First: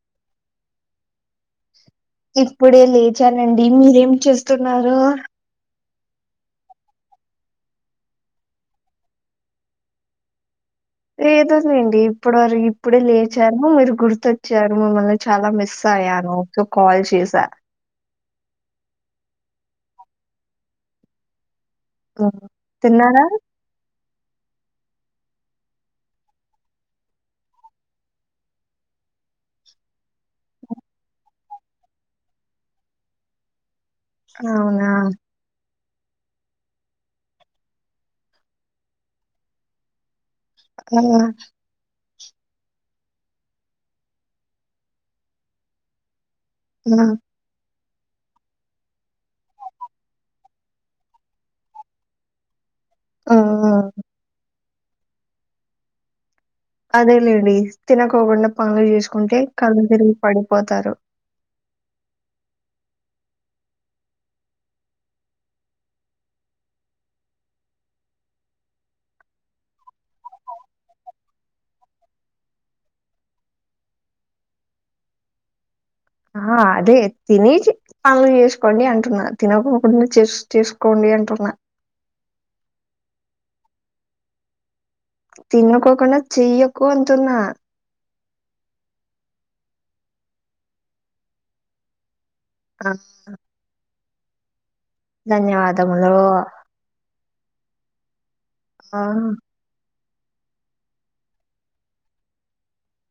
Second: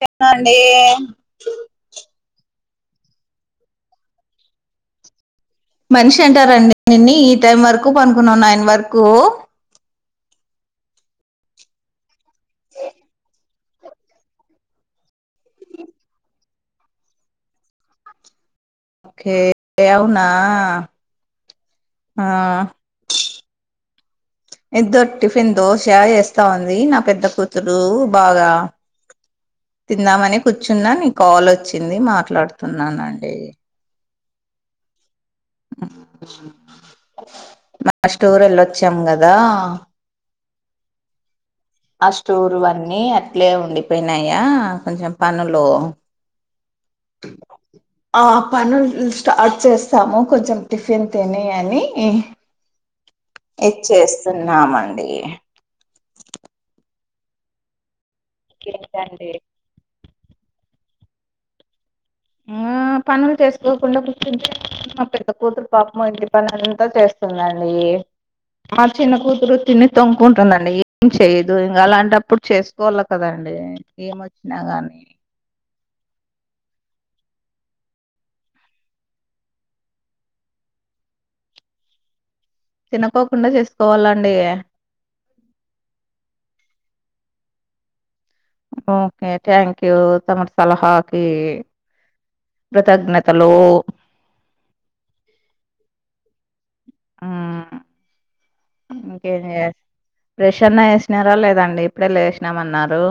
చెప్పండి ఇప్పుడే లేచానండి మీరేం చేస్తున్నారు మనిషి అంటారండి నిన్ను ఈ టైం వరకు పడుకున్నావు నైన్ వరకు ఏదోలేండి ఇప్పటి వరకు ఇప్పుడే లేచాను మీరు గుర్తొచ్చారు మిమ్మల్ని చాలా మిస్ అయ్యాను సో కాల్ చేసా ఓకే అవునా ఓ ఆ తిన్నారా ఎద్దో టిఫిన్ దోశ వేస్తా ఉంది నా పెద్ద కూతురు బాగా తిందామని కూర్చున్నా నీకు కాల్ వచ్చింది మాట్లాడుతున్నానండి అవునా మా స్టోర్ వెళ్ళొచ్చాం కదా ఆ ఆ స్టోర్ అన్నీ అట్లే ఉండిపోయినాయా కొంచెం పనులు ఆ ఆ పనులు స్టార్ట్ చేస్తాము కొంచెం టిఫిన్ తిని అని ఆ, ఆ. ఇచ్చేస్తున్నామండి అదే లేండి తినకోకుండా పనులు ఇంకేంటండి చేసుకుంటే కళ్ళు తిరిగి పడిపోతారు ఆ పనులు చేసుకోకుండా కూర్చుంటే మా పెద్ద కూతురు పాపము ఇంటి పని అంతా చేస్తుందండి మా చిన్న కూతురు తిని తొంగకు ఉంటుందండి ఏం చెయ్యదు ఇంకా అలాంటప్పుడు చేసుకోవాలి కదండి ఏం వచ్చినా గానీ ఆ అదే తినేచి పనులు చేసుకోండి అంటున్నా తినకోకుండా చేసి చేసుకోండి అంటున్నా తినకోకుండా చేసుకోవాలండి తినుకోకుండా చెయ్యకు అంటున్న ఓకే థ్యాంక్ తమరు సలహా కి ఆ, కృతజ్ఞతలో ధన్యవాదములు ఆ ఆ. ఇంకేం చేయాలి ఫ్రెష్ అనా వేసినారా లేదండి ఇప్పుడే లేసినామ్ అన్నారు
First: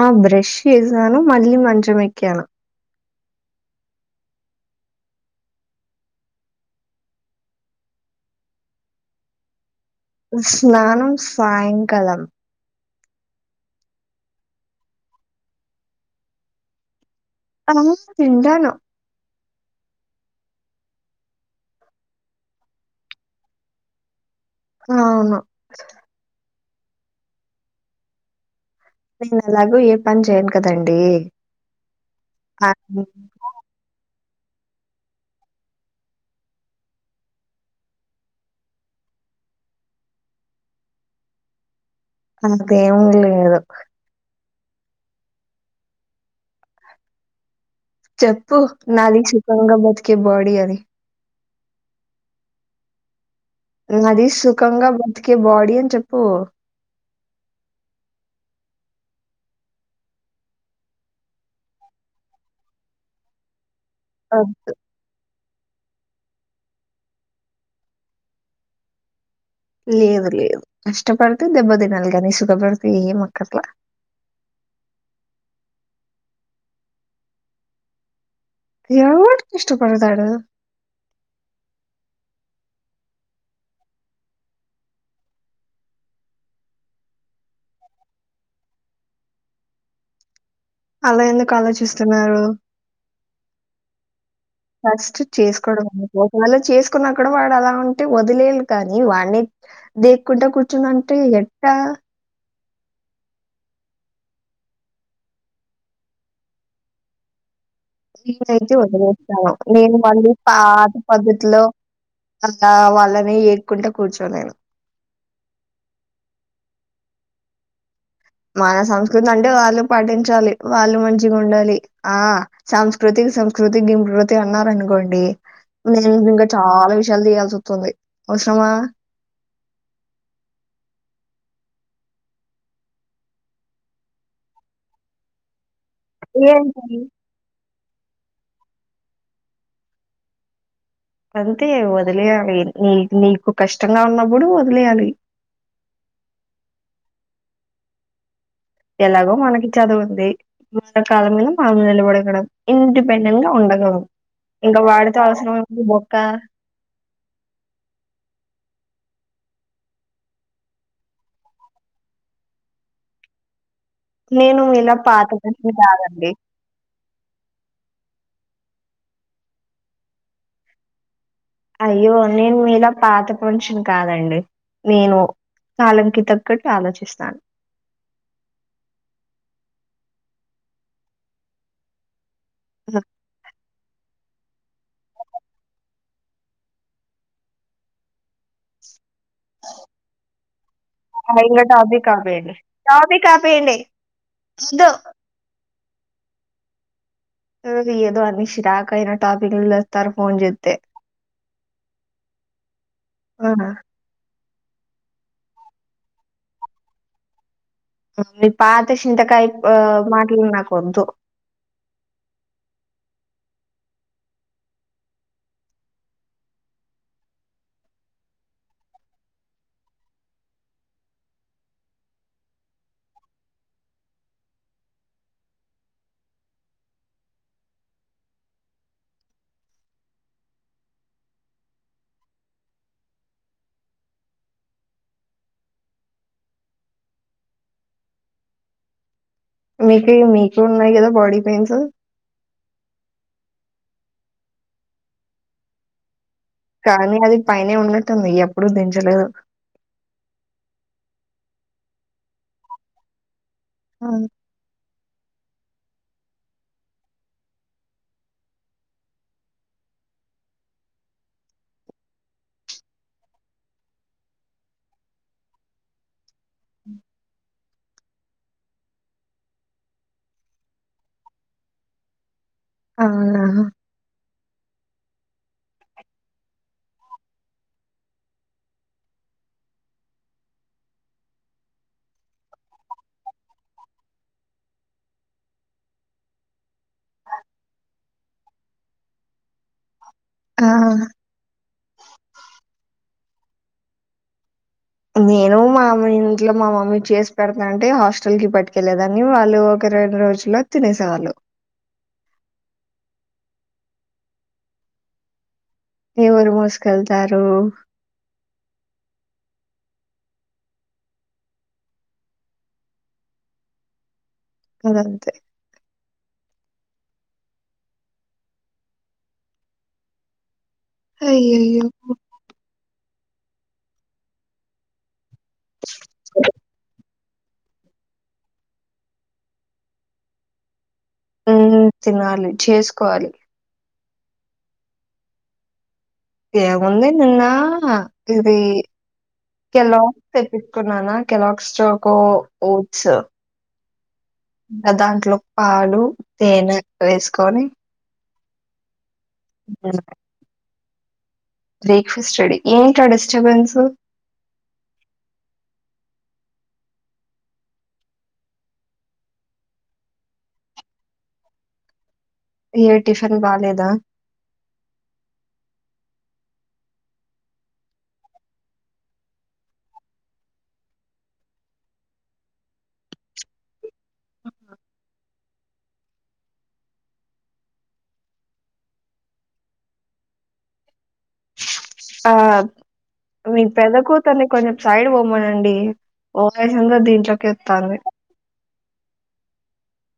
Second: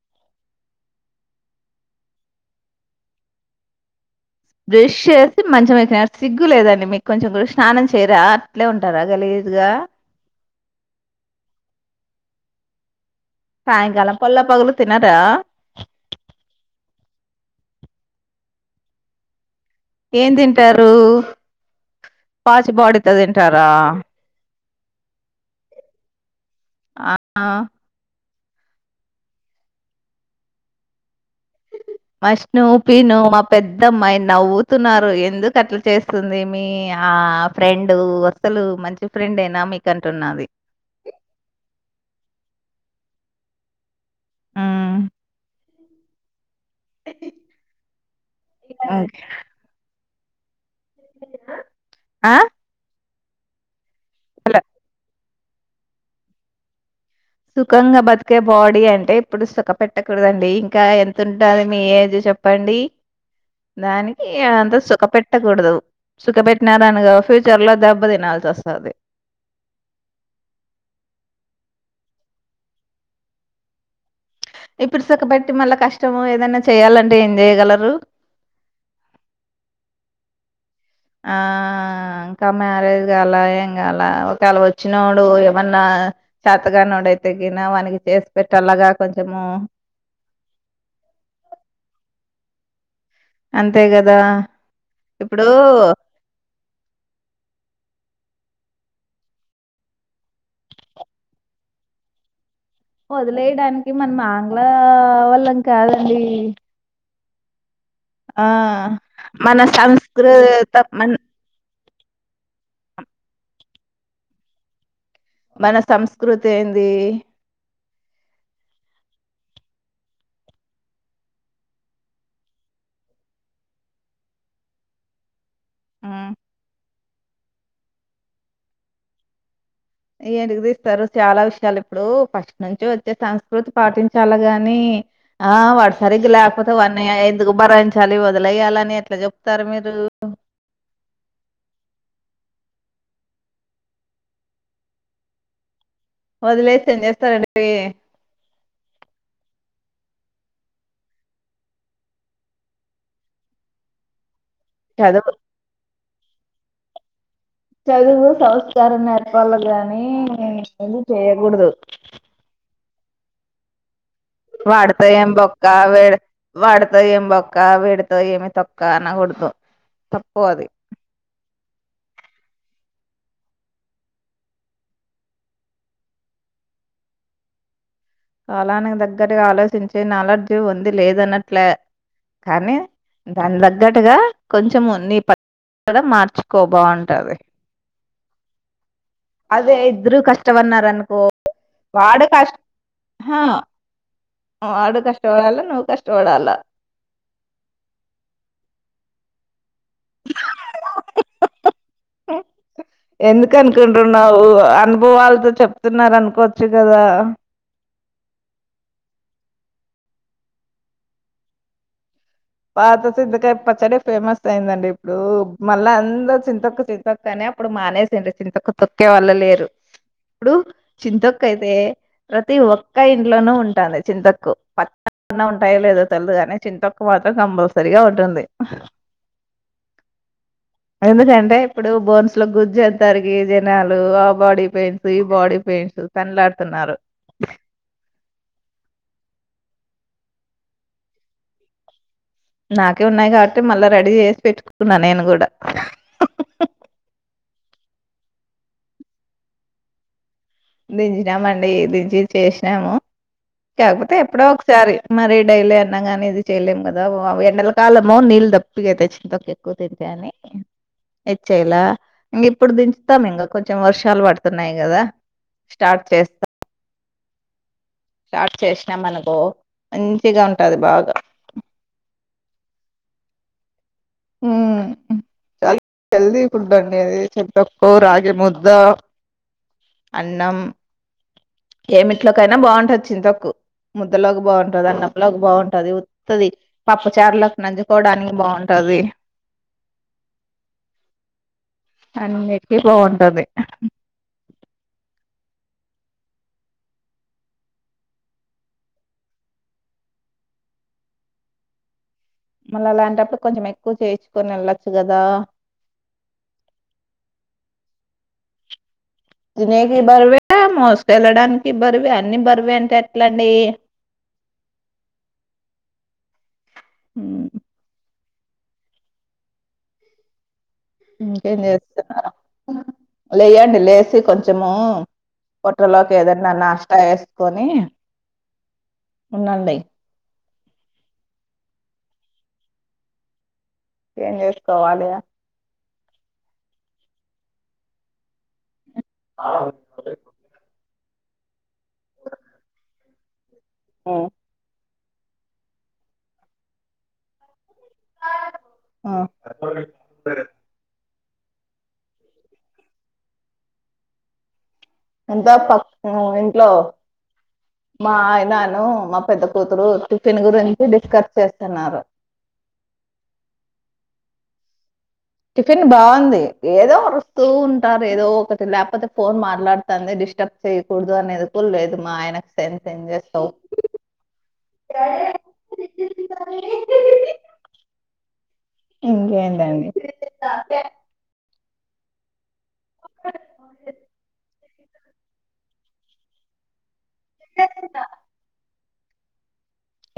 ఆ బ్రష్ చేసినాను మళ్లీ మంచం ఎక్కాను బ్రష్ చేసి మంచం ఎక్కిన సిగ్గు లేదండి మీకు కొంచెం కూడా స్నానం చేయరా అట్లే ఉంటారా గలీజుగా స్నానం సాయంకాలం సాయంకాలం పల్ల పగులు తినారా అ తింటాను ఏం తింటారు పాచ్ బాడీతో తింటారా అవును ఆ ఆ నేను ఏలాగొ ఏ పని చేయను కదండీ మష్ను పి నో మప్ పెద్దమ్మాయి నవ్వుతున్నారు ఎందుకు అట్లా చేస్తుంది మీ ఆ ఫ్రెండ్ అసలు మంచి ఫ్రెండ్ ఏనా మీకు అంటున్నది అంతేం లేదు ఆ హా [inaudible] చెప్పు నాది సుకంగా బతికే బాడి అనీ ఆ నాది సుఖంగా బతికే బాడీ అని చెప్పు సుఖంగా బతికే బాడీ అంటే ఇప్పుడు సుఖ పెట్టకూడదండి ఇంకా ఎంతుంటాది మీ ఏజ్ చెప్ ప్పండి దాని ఆ ఇ అంతా సుఖ పెట్టకూడదు సుఖ పెట్టినార్ అనుకో ఫ్యూచర్ లో దెబ్బ తినాల్సొస్తది లేదు లేదు కష్టపడితే దెబ్బ తినాలి కానీ సుఖపడితే ఏమ్ ఆకర్ల ఇప్పుడు సుఖపెట్టి మళ్ళా కష్టము ఏదనా చేయ్యాలంటే ఏం చేయగలరు ఎవ్డు కష్టపడతాడు ఆ ఆ ఇంకా మ్యారేజ్ కాల ఏం కాల ఒకేళ వచ్చినోడు ఏమన్నా చతకానోడైతే గిన వాడికి చేసి పెట్టలగా కొంచము అలా ఎందుకు ఆలోచిస్తున్నారు అంతే కదా ఫస్ట్ ఇప్పుడు చేసుకోడను ఒకవేళ చేసుకున్న కూడా వాడు అలా ఉంటే వదిలేయాలి కానీ వానే దేక్కుంట కూర్చనన్టే ఎట్టా వదిలేయడానికి మనం ఆంగ్లా వల్లం కాదండి ఆ శ్రీజైన్జ్ వదిలేస్తాను మన నేను వాళ్లు సంస్కృత పాత మన పద్ తిలో అలా వాళ్ళని ఏక్కుంట కూర్చోలేను మన సంస్కృతేన్ది మన సంస్కృతి అంటే వాళ్ళు పాఠించాలి వాళ్ళు మంచిగున్డలి ఆ చామ్స్కృతిక సంస్కృతి గిమ్కృతి అన్నర్ అనుకోండి నేను ఉమ్ ఇంకా చాలా విషయాలు తీయాల్సి వస్తుంది అవసరమా ఎంటికి తీస్తారు చాలా విషయాలు ఇప్పుడు ఫస్ట్ నుంచి వచ్చే సంస్కృతి పాటించాల గాని ఆ వాడ్ సరిగ ఏంటి? లాపోతేవన్నయ ఎందుకు భరయించాలి వదిలయ్యాలని ఎట్లా చెప్తారు మీరు అంతే వదిలేయాలి నీ నీకు కష్టంగా ఉన్నప్పుడు వదిలేయాలి వదిలేసి ఏం చేస్తారండివి ఎలాగో మనకి చదువుంది పుస్త కాళ్ళ మీద మనం నిలబడగడం ఇండిపెండెంట్ గా ఉండగలం ఇంకా వాడితో చదువు అవసరమేముంది బొక్క చదువు సంస్కారం నేర్పాల గాని ఇ పని చేయ్యకూడదు నేను మీలా వాడితో పాత ఏం బొక్క మనిషిని వీడు కాదండి వాడితో ఏం బొక్క వీడితో ఏమి తొక్క అనకూడదు తప్పు అది అయ్యో నేను మీలా పాతపోన్షిన్ కాదండి నేను కాలం కి తగ్గట్టు ఆలోచిస్తాన్ కాలానికి దగ్గరగా ఆలోచించే నాలడ్జీ ఉంది లేదనట్లే కానీ దాన్ తగ్గటుగా కొంచము నీ పద్ కూడా మార్చుకో బావుంటది అదే ఇద్దరు కష్టపనారు అనుకో ఇంగ టాపిక్ వాడ కష్ట ఆపేయండి టాపిక్ హు ఆపేయండి వద్దు వాడు కష్టవడాలా నువ్వు కష్టవడాలా యోజీ ఏదో అనేషిరాకయినా టాపిక్లతే తరు ఫోన్ చేతే ఆ అ టు నా ఉ అనుభవాల్తో చెప్తున్నారనుకోచ్చు కదా నీ పాత సిన్తకాయ ఓ మాటల్ నాకొద్దు పాత చింతకాయ పచ్చడే ఫేమస్ అయిందండి ఇప్పుడు మళ్ళా అందరు చింతొక్కు థీ తొక్కనే అప్పుడు మానేసిండ్రు చింతొక్కు తొక్కే వాలె లేరు ఇప్పుడు చింతొక్కైతే ప్రతి ఒక్క ఇంట్లోనూ ఉంటాది చింతొక్కు పచ్చళ్ళు ఉంటాయో లేదో తెల్వదు కానీ చింతొక్కు మాత్రం కంపల్సరిగా ఉంటుంది ఎందుకంటే ఇప్పుడు బోన్స్ లో గుజ్జు అంతరిగి జనాలు ఆ బాడీ పెయిన్స్ ఈ బాడీ పెయిన్స్ తన్లాడుతున్నారు మీకేం మీకు ఉన్నాయి కదా బాడీ పెయిన్స్ నాకే ఉన్నాయి కాబట్టి మళ్ళా రెడీ చేసి పెట్టుకున్నా నేను కూడా కానీ అది పైనే ఉన్నట్టుంది ఎప్పుడూ దించలేదు దించినామండి దించి చేసినాము ఆ! కాకపోతే ఎప్పుడో ఒకసారి మరి డైలీ అన్నగానీ ఇది చేయలేం ఆ కదా ఎండల కాలము నీళ్ళు దప్పిగైతయ్ చింతొక్కు ఎక్కువ తింటే అని అని ఏచేయాలా ఇంక ఇప్పుడు దించుతాం ఇంక కొంచెం వర్షాలు పడుతున్నాయి కదా స్టార్ట్ చేస్ స్టార్ట్ చేసినం అనకో మంచిగా ఉంటది బాగా అవునా చాల హెల్తీ ఫుడ్ అండి అది చింతొక్కు రాగి ముద్ద అన్నం ఏమిట్లోకైనా బాగుంటది చింతొక్కు ముద్దలోకి బాగుంటంది అన్నంలోకి బాగుంటుది ఉత్తది పప్పుచారులోకి నంజుకోవడానికి బాగుంటది ఆ అన్నిటికీ బాగుంటది నేను మా అమ్మే ఇంట్లో మా మమ్మీ చేసి పెడతానంటే హాస్టల్ కి పట్టుకెళ్లేదాన్ని వాళ్ళు ఒక రెండు రోజులు ఇల తినేసేవాళ్ళు మళ్ళ అలాంటప్పుడు కొంచెం ఎక్కువ చేయించుకొని వెళ్ళొచ్చు కదా ఎవరు మోసుకెళ్తారు తినేకి బరువే మోసుకెళ్ళడానికి బరువే అన్నీ బరువే అంటే ఎట్లండి ఇదంతే ఊ ఇంకేం అయ్యయ్యో చేస్తున్నరు లేయండి లేసి కొంచము పొట్టలోకి ఏదన్నా నాష్ట ఏసుకొని ఉండండి హ్మ్ తినాలి చేసుకోవాలి ఏం చేసుకోవాలి ఏం ఉంది నిన్నా ఇది ఆవ్ ఎలో తెప్పించుకున్నానా కెలాగ్స్ చాకో ఓట్స్ ఆ ఇంకా దాంట్లోకి పాలు తేనె వేసుకొని ఆ ఇంకేంటి బ్రేక్ఫాస్ట్ రెడీ ఏంటా డిస్టర్బెన్స్ అంతా పక్కనోళ్ళ ఇంట్లో మా ఆయనాను మా పెద్ద కూతురు టిఫిన్ గురించి డిస్కస్ చేస్తున్నారు ఏ టిఫిన్ బాలేదా టిఫిన్ బాగుంది ఏదో వరుస్తూ ఉంటారు ఏదో ఒకటి లేకపోతే ఫోన్ మాట్లాడుతంది డిస్టర్బ్ చేయకూడదు అనేది కూడ లేదు మా ఆయనకు సం చేస్తావు త ఇంకేంటండి ఆ మీ పెద్ద కూతల్ని కొంచెం సైడ్ బొమ్మనండి వాయిస్ అంత దీంట్లోకి వస్తాంది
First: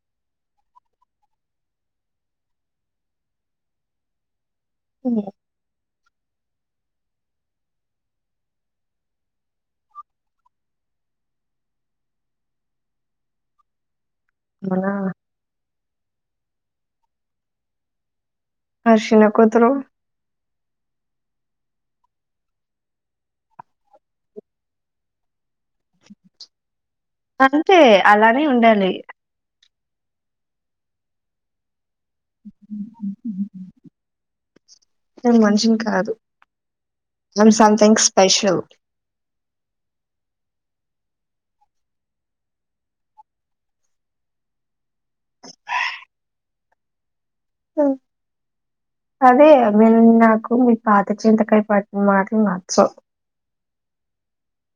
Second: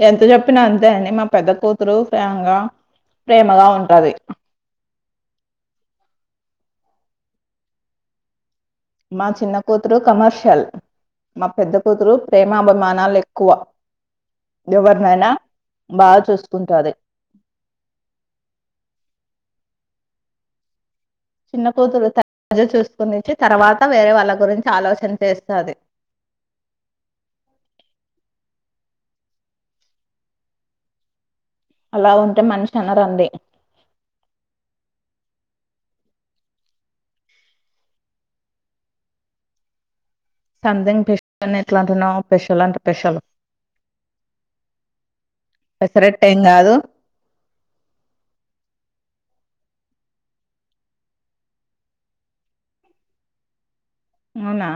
ఎంత చెప్పిన అంతే అండి మా పెద్ద కూతురు ప్రేంగా ప్రేమగా ఉంటది హ మా చిన్న కూతురు కమర్షియల్ మా పెద్ద కూతురు ప్రేమా అభిమానాలు ఎక్కువ మన ఎవరినైనా బా చూసుకుంటది [unintelligible] చిన్న కూతురు చిన్న కూతురు [unintelligible] చూసుకు [unintelligible] తర్వాత వేరే వాళ్ళ గురించి ఆలోచన చేస్తుది అంతే అలానే ఉండాలి అలా ఉంటే మనిషి అనరండి [unintelligible] మషిని కాదు [unintelligible] సంథింగ్ స్పెషల్ సంథంగ్ స్పెషల్ అని ఎట్ల అంటున్నావు స్పెషల్ అంట స్పెషల్ పెసరెట్ ఏం కాదు హు అదే మ నాకు మీ పాత చింతకయ పట్న మాటలు నచ్చవ్ అవునా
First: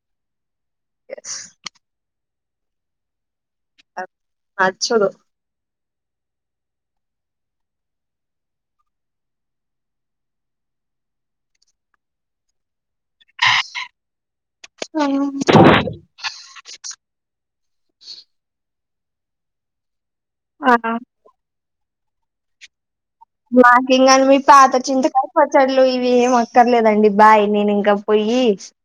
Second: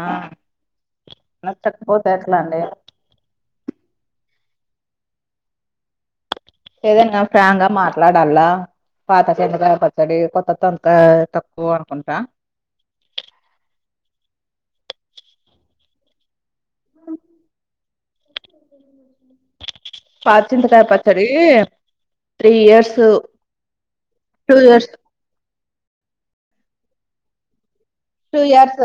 నచ్చకపోతే ఎట్ల అండి నచ్చదు ఏదైనా ఫ్రాంక్ గా మాట్లాడల పాత చింతకాయ పచ్చడి కొత్త [unintelligible] అనుకుంటా ఆ పాత ఆ చింతకాయ పచ్చడి త్రీ ఇయర్స్ మాకి ఇంకానీ మీ టూ పాత ఇయర్స్ చింతకాయ పచ్చడలు ఇవి ఏం అక్కర్లేదండి బాయ్ నేను ఇంక టూ పొయ్యి years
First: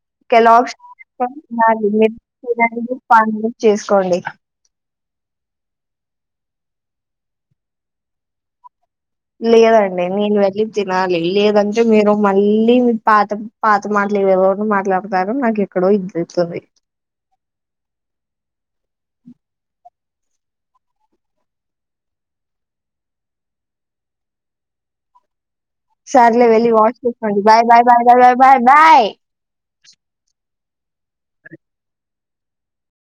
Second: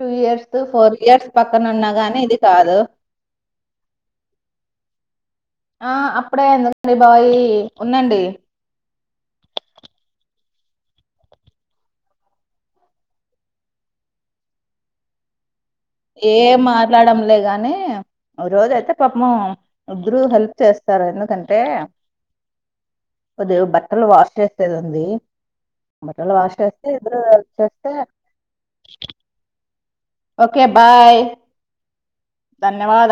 two years four years పక్కన ఉన్నా గాని ఇది కాదు [unintelligible] చేసుకోండి ఆ అప్పుడే ఎందుకండి [unintelligible] ఉండండి లేదండి నేను వెళ్ళి తినాలి లేదంటే మీరు మళ్ళీ మీ పా పాత మాటలు [unintelligible] మాట్లాడతారు నాకు ఎక్కడో ఇది ఏ జరుగుతుంది మాట్లడం లే గాని ఓ రోజయితే పాపం ఇద్దరు హెల్ప్ చేస్తారు ఎందుకంటే కొద్దిగా బట్టలు వాష్ చేసిది ఉంది బట్టలు సర్లే వాష్ చేస్తే ఇద్దరు హెల్ప్ చేస్తే [unintelligible] బయ్ ఓకే బాయ్ ధన్యవాద